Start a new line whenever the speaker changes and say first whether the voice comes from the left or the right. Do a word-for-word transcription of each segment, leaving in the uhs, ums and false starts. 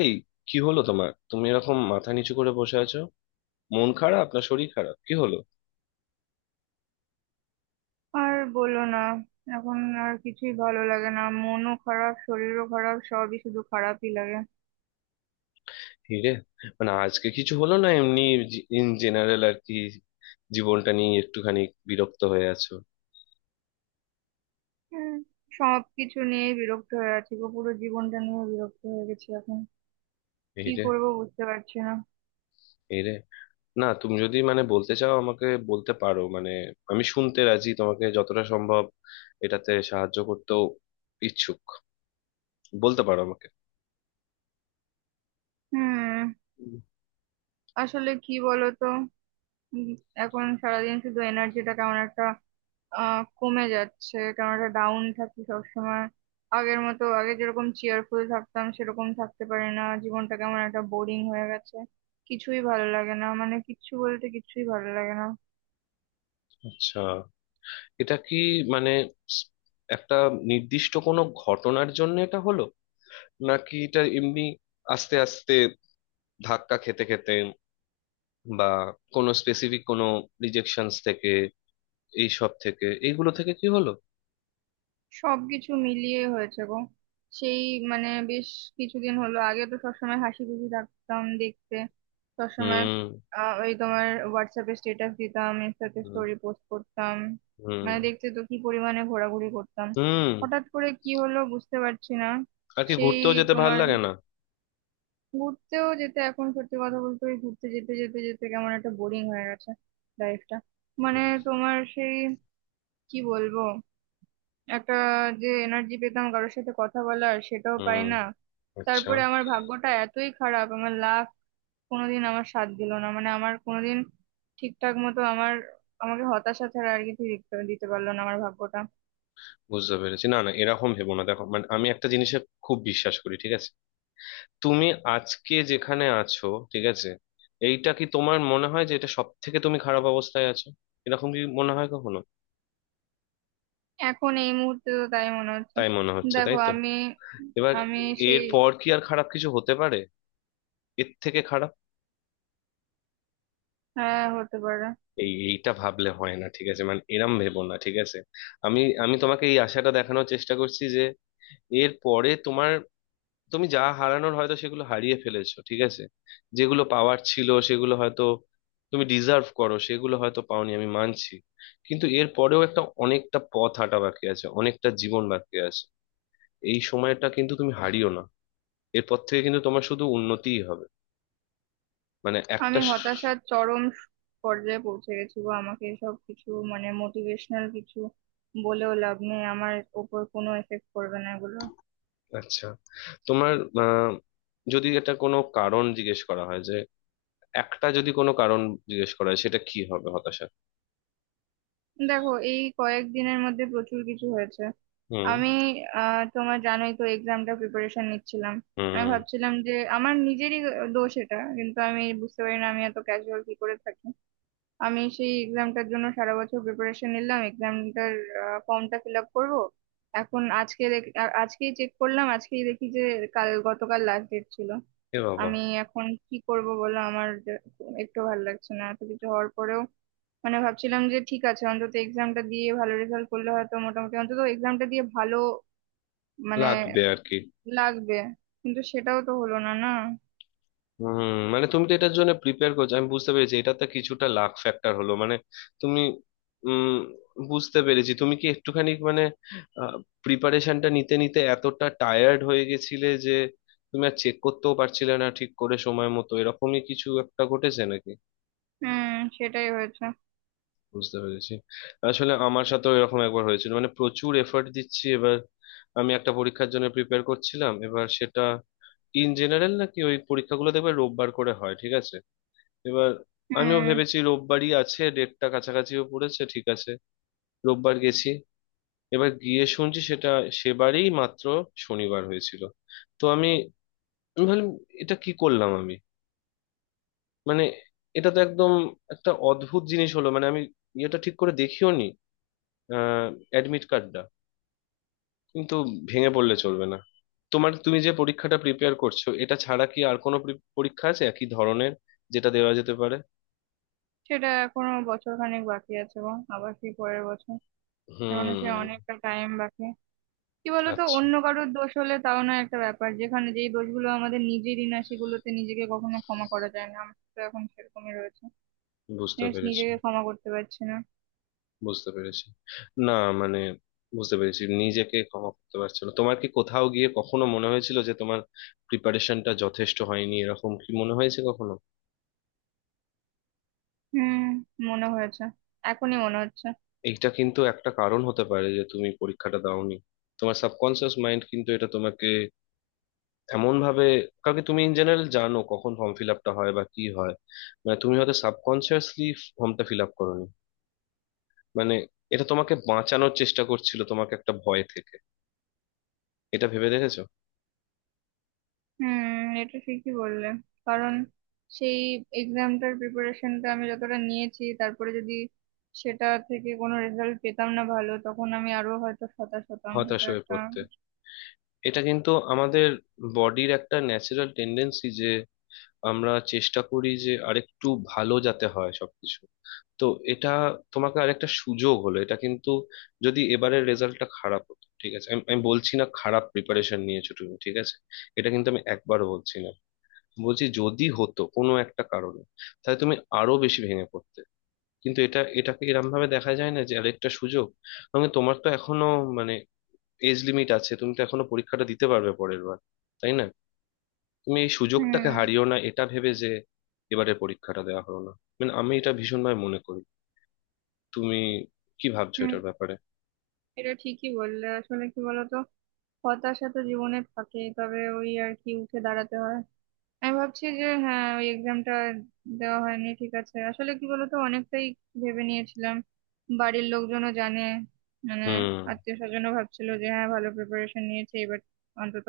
left: এই, কি হলো তোমার? তুমি এরকম মাথা নিচু করে বসে আছো। মন খারাপ, না শরীর খারাপ? কি হলো?
right: আর বলো না। এখন আর কিছুই ভালো লাগে না, মনও খারাপ, শরীরও খারাপ, সবই শুধু খারাপই লাগে।
left: হিরে, মানে আজকে কিছু হলো, না এমনি ইন জেনারেল আর কি জীবনটা নিয়ে একটুখানি বিরক্ত হয়ে আছো?
right: হুম। সব কিছু নিয়ে বিরক্ত হয়ে আছি গো, পুরো জীবনটা নিয়ে বিরক্ত হয়ে গেছি এখন। কি
left: হিরে।
right: করব বুঝতে পারছি না।
left: হিরে, না তুমি যদি মানে বলতে চাও আমাকে বলতে পারো। মানে আমি শুনতে রাজি তোমাকে যতটা সম্ভব এটাতে সাহায্য করতেও ইচ্ছুক। বলতে পারো আমাকে।
right: হুম।
left: হুম।
right: আসলে কি বলো তো, উম, এখন সারাদিন শুধু এনার্জিটা কেমন একটা আহ কমে যাচ্ছে, কারণ একটা ডাউন থাকি সবসময়। আগের মতো, আগে যেরকম চেয়ারফুল থাকতাম সেরকম থাকতে পারি না, জীবনটা কেমন একটা বোরিং হয়ে গেছে। কিছুই ভালো লাগে না, মানে কিচ্ছু বলতে কিচ্ছুই ভালো লাগে না।
left: আচ্ছা, এটা কি মানে স- একটা নির্দিষ্ট কোনো ঘটনার জন্য এটা হলো, নাকি এটা এমনি আস্তে আস্তে ধাক্কা খেতে খেতে, বা কোনো স্পেসিফিক কোনো রিজেকশনস থেকে, এইসব থেকে এইগুলো থেকে কি হলো?
right: সবকিছু মিলিয়ে হয়েছে গো। সেই মানে বেশ কিছুদিন হলো, আগে তো সবসময় হাসি খুশি থাকতাম দেখতে, সবসময়।
left: হুম।
right: আহ, ওই তোমার হোয়াটসঅ্যাপে স্ট্যাটাস দিতাম, ইনস্টাতে
left: হুম।
right: স্টোরি পোস্ট করতাম।
left: হুম।
right: মানে দেখতে তো কি পরিমাণে ঘোরাঘুরি করতাম।
left: হুম।
right: হঠাৎ করে কি হলো বুঝতে পারছি না।
left: আর কি
right: সেই
left: ঘুরতেও যেতে ভাল
right: তোমার
left: লাগে না।
right: ঘুরতেও যেতে, এখন সত্যি কথা বলতে ওই ঘুরতে যেতে যেতে যেতে কেমন একটা বোরিং হয়ে গেছে লাইফটা। মানে তোমার সেই কি বলবো, একটা যে এনার্জি পেতাম কারোর সাথে কথা বলার সেটাও পাই
left: হুম।
right: না।
left: আচ্ছা,
right: তারপরে আমার ভাগ্যটা এতই খারাপ, আমার লাক কোনোদিন আমার সাথ দিল না, মানে আমার কোনোদিন ঠিকঠাক মতো আমার, আমাকে হতাশা ছাড়া আর কিছু দিতে দিতে পারলো না আমার ভাগ্যটা।
left: বুঝতে পেরেছি। না না, এরকম ভেবো না। দেখো মানে আমি একটা জিনিসে খুব বিশ্বাস করি, ঠিক আছে? তুমি আজকে যেখানে আছো, ঠিক আছে, এইটা কি তোমার মনে হয় যে এটা সব থেকে তুমি খারাপ অবস্থায় আছো? এরকম কি মনে হয় কখনো?
right: এখন এই মুহূর্তে তো তাই মনে হচ্ছে।
left: তাই মনে হচ্ছে?
right: দেখো,
left: তাই তো।
right: আমি
left: এবার
right: আমি
left: এর
right: সেই,
left: পর কি আর খারাপ কিছু হতে পারে এর থেকে খারাপ?
right: হ্যাঁ হতে পারে।
left: এই এইটা ভাবলে হয় না, ঠিক আছে? মানে এরম ভেবো না, ঠিক আছে? আমি আমি তোমাকে এই আশাটা দেখানোর চেষ্টা করছি যে এর পরে তোমার, তুমি যা হারানোর হয়তো সেগুলো হারিয়ে ফেলেছো, ঠিক আছে। যেগুলো পাওয়ার ছিল সেগুলো হয়তো, তুমি ডিজার্ভ করো সেগুলো হয়তো পাওনি, আমি মানছি। কিন্তু এর পরেও একটা অনেকটা পথ হাঁটা বাকি আছে, অনেকটা জীবন বাকি আছে। এই সময়টা কিন্তু তুমি হারিও না। এরপর থেকে কিন্তু তোমার শুধু উন্নতিই হবে। মানে
right: আমি
left: একটা।
right: হতাশার চরম পর্যায়ে পৌঁছে গেছি গো, আমাকে এসব কিছু, মানে মোটিভেশনাল কিছু বলেও লাভ নেই, আমার ওপর কোনো এফেক্ট করবে না এগুলো।
left: আচ্ছা, তোমার আহ, যদি এটা কোনো কারণ জিজ্ঞেস করা হয় যে একটা যদি কোনো কারণ জিজ্ঞেস করা হয় সেটা কি হবে হতাশার?
right: দেখো, এই কয়েকদিনের মধ্যে প্রচুর কিছু হয়েছে।
left: হুম।
right: আমি আহ তোমার জানোই তো এক্সামটা প্রিপারেশন নিচ্ছিলাম। আমি
left: হুম।
right: ভাবছিলাম যে আমার নিজেরই দোষ এটা, কিন্তু আমি বুঝতে পারি না আমি এত ক্যাজুয়াল কি করে থাকি। আমি সেই এক্সামটার জন্য সারা বছর প্রিপারেশন নিলাম, এক্সামটার ফর্মটা ফিল আপ করবো। এখন আজকে দেখ- আ- আজকেই চেক করলাম, আজকেই দেখি যে কাল গতকাল লাস্ট ডেট ছিল।
left: এ বাবা!
right: আমি এখন কি করব বলো, আমার যে- একটু ভালো লাগছে না এত কিছু হওয়ার পরেও। মানে ভাবছিলাম যে ঠিক আছে, অন্তত এক্সামটা দিয়ে ভালো রেজাল্ট করলে হয়তো মোটামুটি, অন্তত এক্সামটা দিয়ে ভালো মানে
left: লাগবে আর কি।
right: লাগবে। কিন্তু সেটাও তো হলো না, না।
left: হুম, মানে তুমি তো এটার জন্য প্রিপেয়ার করছো, আমি বুঝতে পেরেছি। এটাতে কিছুটা লাক ফ্যাক্টর হলো, মানে তুমি উম বুঝতে পেরেছি। তুমি কি একটুখানি মানে প্রিপারেশনটা নিতে নিতে এতটা টায়ার্ড হয়ে গেছিলে যে তুমি আর চেক করতেও পারছিলে না ঠিক করে সময় মতো, এরকমই কিছু একটা ঘটেছে নাকি?
right: হুম, সেটাই হয়েছে।
left: বুঝতে পেরেছি। আসলে আমার সাথেও এরকম একবার হয়েছিল, মানে প্রচুর এফর্ট দিচ্ছি এবার। আমি একটা পরীক্ষার জন্য প্রিপেয়ার করছিলাম, এবার সেটা ইন জেনারেল, নাকি ওই পরীক্ষাগুলো দেখবে রোববার করে হয়, ঠিক আছে? এবার আমিও
right: হুম।
left: ভেবেছি রোববারই আছে, ডেটটা কাছাকাছিও পড়েছে, ঠিক আছে। রোববার গেছি, এবার গিয়ে শুনছি সেটা সেবারেই মাত্র শনিবার হয়েছিল। তো আমি, আমি ভাবলাম এটা কি করলাম আমি? মানে এটা তো একদম একটা অদ্ভুত জিনিস হলো। মানে আমি ইয়েটা ঠিক করে দেখিও নি অ্যাডমিট কার্ডটা। কিন্তু ভেঙে পড়লে চলবে না। তোমার, তুমি যে পরীক্ষাটা প্রিপেয়ার করছো এটা ছাড়া কি আর কোনো pre- পরীক্ষা আছে একই ধরনের যেটা দেওয়া যেতে পারে?
right: সেটা এখনো বছর খানেক বাকি আছে গো, আবার কি পরের বছর। এখনো সে
left: হুম।
right: অনেকটা টাইম বাকি। কি বলতো,
left: আচ্ছা,
right: অন্য কারোর দোষ হলে তাও না একটা ব্যাপার, যেখানে যেই দোষগুলো আমাদের নিজেরই না সেগুলোতে নিজেকে কখনো ক্ষমা করা যায় না, আমার তো এখন সেরকমই রয়েছে।
left: বুঝতে
right: জানিস,
left: পেরেছি।
right: নিজেকে ক্ষমা করতে পারছি না।
left: বুঝতে পেরেছি। না মানে বুঝতে পেরেছি নিজেকে ক্ষমা করতে পারছো না। তোমার কি কোথাও গিয়ে কখনো মনে হয়েছিল যে তোমার প্রিপারেশনটা যথেষ্ট হয়নি? এরকম কি মনে হয়েছে কখনো?
right: হুম, মনে হয়েছে, এখনই মনে হচ্ছে।
left: এইটা কিন্তু একটা কারণ হতে পারে যে তুমি পরীক্ষাটা দাওনি। তোমার সাবকনসিয়াস মাইন্ড কিন্তু এটা তোমাকে এমন ভাবে, কারণ কি তুমি ইন জেনারেল জানো কখন ফর্ম ফিল আপটা হয় বা কি হয়, মানে তুমি হয়তো সাবকনসিয়াসলি ফর্মটা ফিল আপ করোনি। মানে এটা তোমাকে বাঁচানোর চেষ্টা করছিল, তোমাকে একটা ভয় থেকে। এটা ভেবে দেখেছো?
right: হুম, এটা ঠিকই বললে। কারণ সেই এক্সামটার প্রিপারেশনটা আমি যতটা নিয়েছি, তারপরে যদি সেটা থেকে কোনো রেজাল্ট পেতাম না ভালো, তখন আমি আরো হয়তো হতাশ হতাম,
left: হতাশ
right: এটা
left: হয়ে
right: একটা।
left: পড়তে। এটা কিন্তু আমাদের বডির একটা ন্যাচারাল টেন্ডেন্সি যে আমরা চেষ্টা করি যে আরেকটু ভালো যাতে হয় সবকিছু। তো এটা তোমাকে আরেকটা সুযোগ হলো এটা, কিন্তু যদি এবারের রেজাল্টটা খারাপ হতো, ঠিক আছে। আমি আমি বলছি না খারাপ প্রিপারেশন নিয়েছো তুমি, ঠিক আছে? এটা কিন্তু আমি একবারও বলছি না। বলছি যদি হতো কোনো একটা কারণে, তাহলে তুমি আরো বেশি ভেঙে পড়তে। কিন্তু এটা, এটাকে এরম ভাবে দেখা যায় না যে আরেকটা সুযোগ। মানে তোমার তো এখনো মানে এজ লিমিট আছে, তুমি তো এখনো পরীক্ষাটা দিতে পারবে পরের বার, তাই না? তুমি এই সুযোগটাকে
right: হুম,
left: হারিও না এটা ভেবে যে এবারে পরীক্ষাটা দেওয়া হলো না। মানে আমি এটা ভীষণভাবে মনে করি। তুমি কি ভাবছো
right: হুম,
left: এটার ব্যাপারে?
right: এটা ঠিকই বললে। আসলে কি বলতো, হতাশা তো জীবনে থাকেই, তবে ওই আর কি উঠে দাঁড়াতে হয়। আমি ভাবছি যে হ্যাঁ, ওই এক্সামটা দেওয়া হয়নি ঠিক আছে, আসলে কি বলতো অনেকটাই ভেবে নিয়েছিলাম। বাড়ির লোকজনও জানে, মানে
left: হুম।
right: আত্মীয় স্বজনও ভাবছিল যে হ্যাঁ, ভালো প্রিপারেশন নিয়েছে এবার, অন্তত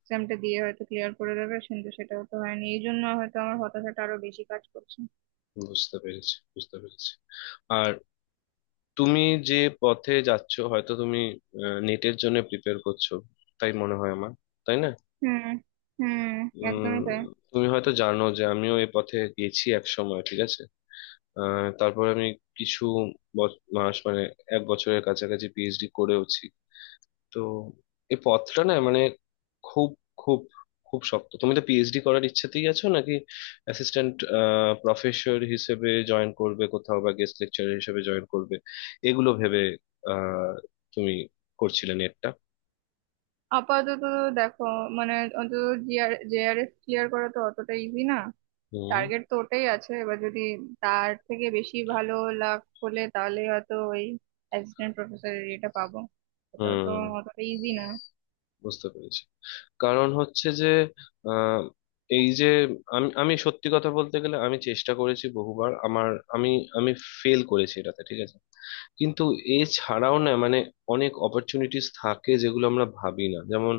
right: এক্সামটা দিয়ে হয়তো ক্লিয়ার করে দেবে। কিন্তু সেটাও তো হয়নি, এই জন্য হয়তো আমার হতাশাটা আরো বেশি কাজ করছে।
left: বুঝতে পেরেছি, বুঝতে পেরেছি। আর তুমি যে পথে যাচ্ছ, হয়তো তুমি নেটের জন্য প্রিপেয়ার করছো, তাই মনে হয় আমার, তাই না?
right: হুম, হুম, একদমই
left: উম,
right: তাই।
left: তুমি হয়তো জানো যে আমিও এ পথে গেছি এক সময়, ঠিক আছে। আহ, তারপর আমি কিছু বছ- মাস, মানে এক বছরের কাছাকাছি পিএইচডি করেওছি। তো এই পথটা না মানে খুব খুব খুব শক্ত। তুমি তো পিএইচডি করার ইচ্ছেতেই আছো, নাকি অ্যাসিস্ট্যান্ট প্রফেসর হিসেবে জয়েন করবে কোথাও, বা গেস্ট লেকচারার হিসেবে জয়েন করবে, এগুলো ভেবে আহ তুমি করছিলে নেটটা?
right: আপাতত দেখো, মানে অন্তত জিআর জেআরএস ক্লিয়ার করা তো অতটা ইজি না।
left: হুম।
right: টার্গেট তো ওটাই আছে। এবার যদি তার থেকে বেশি ভালো লাভ হলে, তাহলে হয়তো ওই অ্যাসিস্ট্যান্ট প্রফেসরের এটা পাবো। এটাও তো
left: হুম।
right: অতটা ইজি না।
left: বুঝতে পেরেছি। কারণ হচ্ছে যে আহ, এই যে, আমি আমি সত্যি কথা বলতে গেলে আমি চেষ্টা করেছি বহুবার আমার, আমি আমি ফেল করেছি এটাতে, ঠিক আছে। কিন্তু এছাড়াও না মানে অনেক অপরচুনিটিস থাকে যেগুলো আমরা ভাবি না। যেমন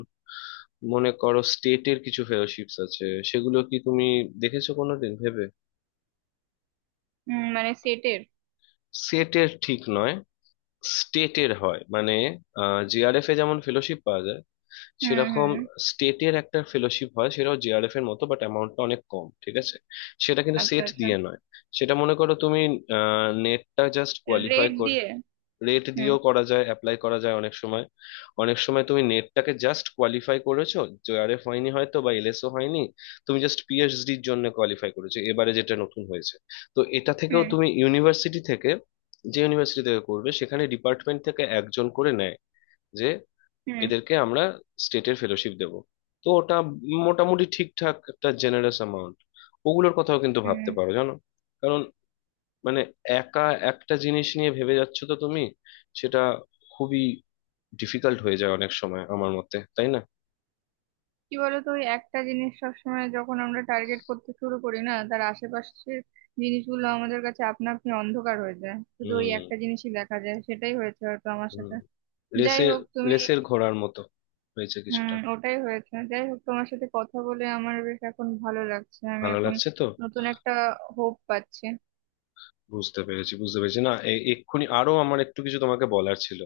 left: মনে করো স্টেটের কিছু ফেলোশিপস আছে, সেগুলো কি তুমি দেখেছো কোনোদিন ভেবে?
right: হুম, মানে সেটের।
left: সেটের ঠিক নয়, স্টেটের হয় মানে জিআরএফ এ যেমন ফেলোশিপ পাওয়া যায়
right: হুম,
left: সেরকম
right: হুম,
left: স্টেটের একটা ফেলোশিপ হয়, সেটাও জেআরএফ এর মতো, বাট অ্যামাউন্টটা অনেক কম, ঠিক আছে। সেটা কিন্তু
right: আচ্ছা,
left: সেট
right: আচ্ছা।
left: দিয়ে নয়। সেটা মনে করো তুমি নেটটা জাস্ট কোয়ালিফাই
right: রেট
left: কর,
right: দিয়ে।
left: রেট
right: হুম,
left: দিয়েও করা যায়, অ্যাপ্লাই করা যায় অনেক সময়। অনেক সময় তুমি নেটটাকে জাস্ট কোয়ালিফাই করেছো, জেআরএফ হয়নি হয়তো, বা এলএসও হয়নি, তুমি জাস্ট পিএইচডির জন্য কোয়ালিফাই করেছো, এবারে যেটা নতুন হয়েছে। তো এটা থেকেও
right: হুম,
left: তুমি ইউনিভার্সিটি থেকে, যে ইউনিভার্সিটি থেকে করবে সেখানে ডিপার্টমেন্ট থেকে একজন করে নেয় যে
right: হুম,
left: এদেরকে আমরা স্টেটের ফেলোশিপ দেব। তো ওটা মোটামুটি ঠিকঠাক একটা জেনারেস অ্যামাউন্ট। ওগুলোর কথাও কিন্তু ভাবতে
right: হুম।
left: পারো, জানো। কারণ মানে একা একটা জিনিস নিয়ে ভেবে যাচ্ছ তো তুমি, সেটা খুবই ডিফিকাল্ট হয়ে যায় অনেক সময় আমার মতে, তাই না?
right: কি বলতো, ওই একটা জিনিস সবসময় যখন আমরা টার্গেট করতে শুরু করি না, তার আশেপাশের জিনিসগুলো আমাদের কাছে আপনা আপনি অন্ধকার হয়ে যায়, শুধু ওই
left: হুম।
right: একটা জিনিসই দেখা যায়, সেটাই হয়েছে হয়তো আমার
left: হুম।
right: সাথে। যাই
left: লেসের,
right: হোক তুমি,
left: লেসের ঘোড়ার মতো হয়েছে
right: হুম,
left: কিছুটা।
right: ওটাই হয়েছে। যাই হোক, তোমার সাথে কথা বলে আমার বেশ এখন ভালো লাগছে, আমি
left: ভালো
right: এখন
left: লাগছে তো?
right: নতুন একটা হোপ পাচ্ছি।
left: বুঝতে পেরেছি, বুঝতে পেরেছি। না এ- এক্ষুনি আরো আমার একটু কিছু তোমাকে বলার ছিল।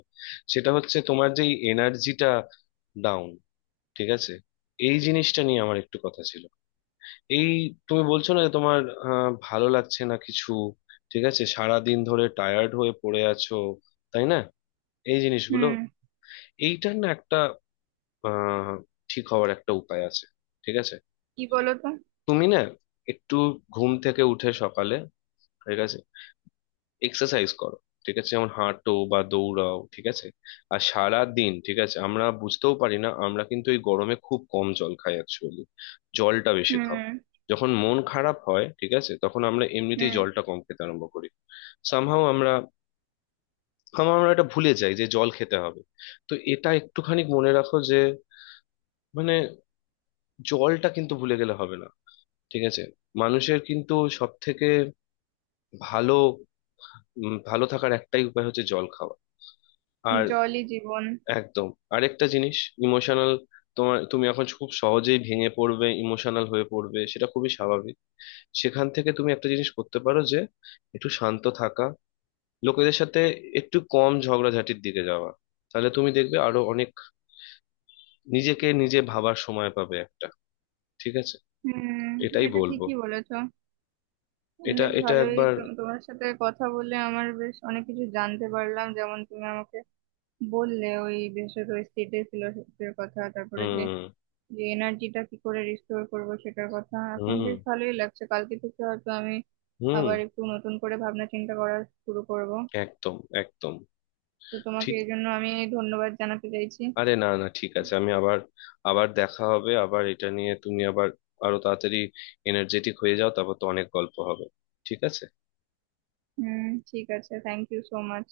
left: সেটা হচ্ছে তোমার যেই এনার্জিটা ডাউন, ঠিক আছে, এই জিনিসটা নিয়ে আমার একটু কথা ছিল। এই তুমি বলছো না যে তোমার আহ, ভালো লাগছে না কিছু, ঠিক আছে, সারা দিন ধরে টায়ার্ড হয়ে পড়ে আছো, তাই না? এই জিনিসগুলো,
right: হুম।
left: এইটার না একটা আহ ঠিক হওয়ার একটা উপায় আছে, ঠিক আছে।
right: কি বলো তো।
left: তুমি না একটু ঘুম থেকে উঠে সকালে, ঠিক আছে, এক্সারসাইজ করো, ঠিক আছে, যেমন হাঁটো বা দৌড়াও, ঠিক আছে। আর সারা দিন ঠিক আছে আমরা বুঝতেও পারি না, আমরা কিন্তু এই গরমে খুব কম জল খাই অ্যাকচুয়ালি। জলটা বেশি খাও।
right: হুম,
left: যখন মন খারাপ হয় ঠিক আছে তখন আমরা এমনিতেই
right: হুম।
left: জলটা কম খেতে আরম্ভ করি। সামহাও আমরা, somehow আমরা এটা ভুলে যাই যে জল খেতে হবে। তো এটা একটুখানি মনে রাখো যে মানে জলটা কিন্তু ভুলে গেলে হবে না, ঠিক আছে? মানুষের কিন্তু সব থেকে ভালো, উম, ভালো থাকার একটাই উপায় হচ্ছে জল খাওয়া। আর
right: জলই জীবন।
left: একদম। আরেকটা জিনিস ইমোশনাল, তোমার, তুমি এখন খুব সহজেই ভেঙে পড়বে, ইমোশনাল হয়ে পড়বে, সেটা খুবই স্বাভাবিক। সেখান থেকে তুমি একটা জিনিস করতে পারো যে একটু শান্ত থাকা, লোকেদের সাথে একটু কম ঝগড়াঝাটির দিকে যাওয়া। তাহলে তুমি দেখবে আরো অনেক নিজেকে নিজে ভাবার সময় পাবে একটা, ঠিক আছে।
right: হুম,
left: এটাই
right: এটা
left: বলবো।
right: ঠিকই বলেছো।
left: এটা
right: বেশ
left: এটা
right: ভালোই
left: একবার।
right: তো- তোমার সাথে কথা বলে আমার বেশ অনেক কিছু জানতে পারলাম, যেমন তুমি আমাকে বললে ওই বিশেষত ওই স্টেটের ফিলোসফির কথা, তারপরে যে
left: হুম।
right: যে এনার্জিটা কি করে রিস্টোর করব সেটার কথা। এখন
left: হুম।
right: বেশ ভালোই লাগছে, কালকে থেকে হয়তো আমি
left: হুম।
right: আবার একটু নতুন করে ভাবনা চিন্তা করা শুরু করব।
left: একদম, একদম
right: তো তোমাকে
left: ঠিক।
right: এই জন্য আমি ধন্যবাদ জানাতে চাইছি।
left: আরে না না, ঠিক আছে। আমি আবার, আবার দেখা হবে। আবার এটা নিয়ে তুমি আবার আরো তাড়াতাড়ি এনার্জেটিক হয়ে যাও, তারপর তো অনেক গল্প হবে, ঠিক আছে।
right: হুম, ঠিক আছে, থ্যাংক ইউ সো মাচ।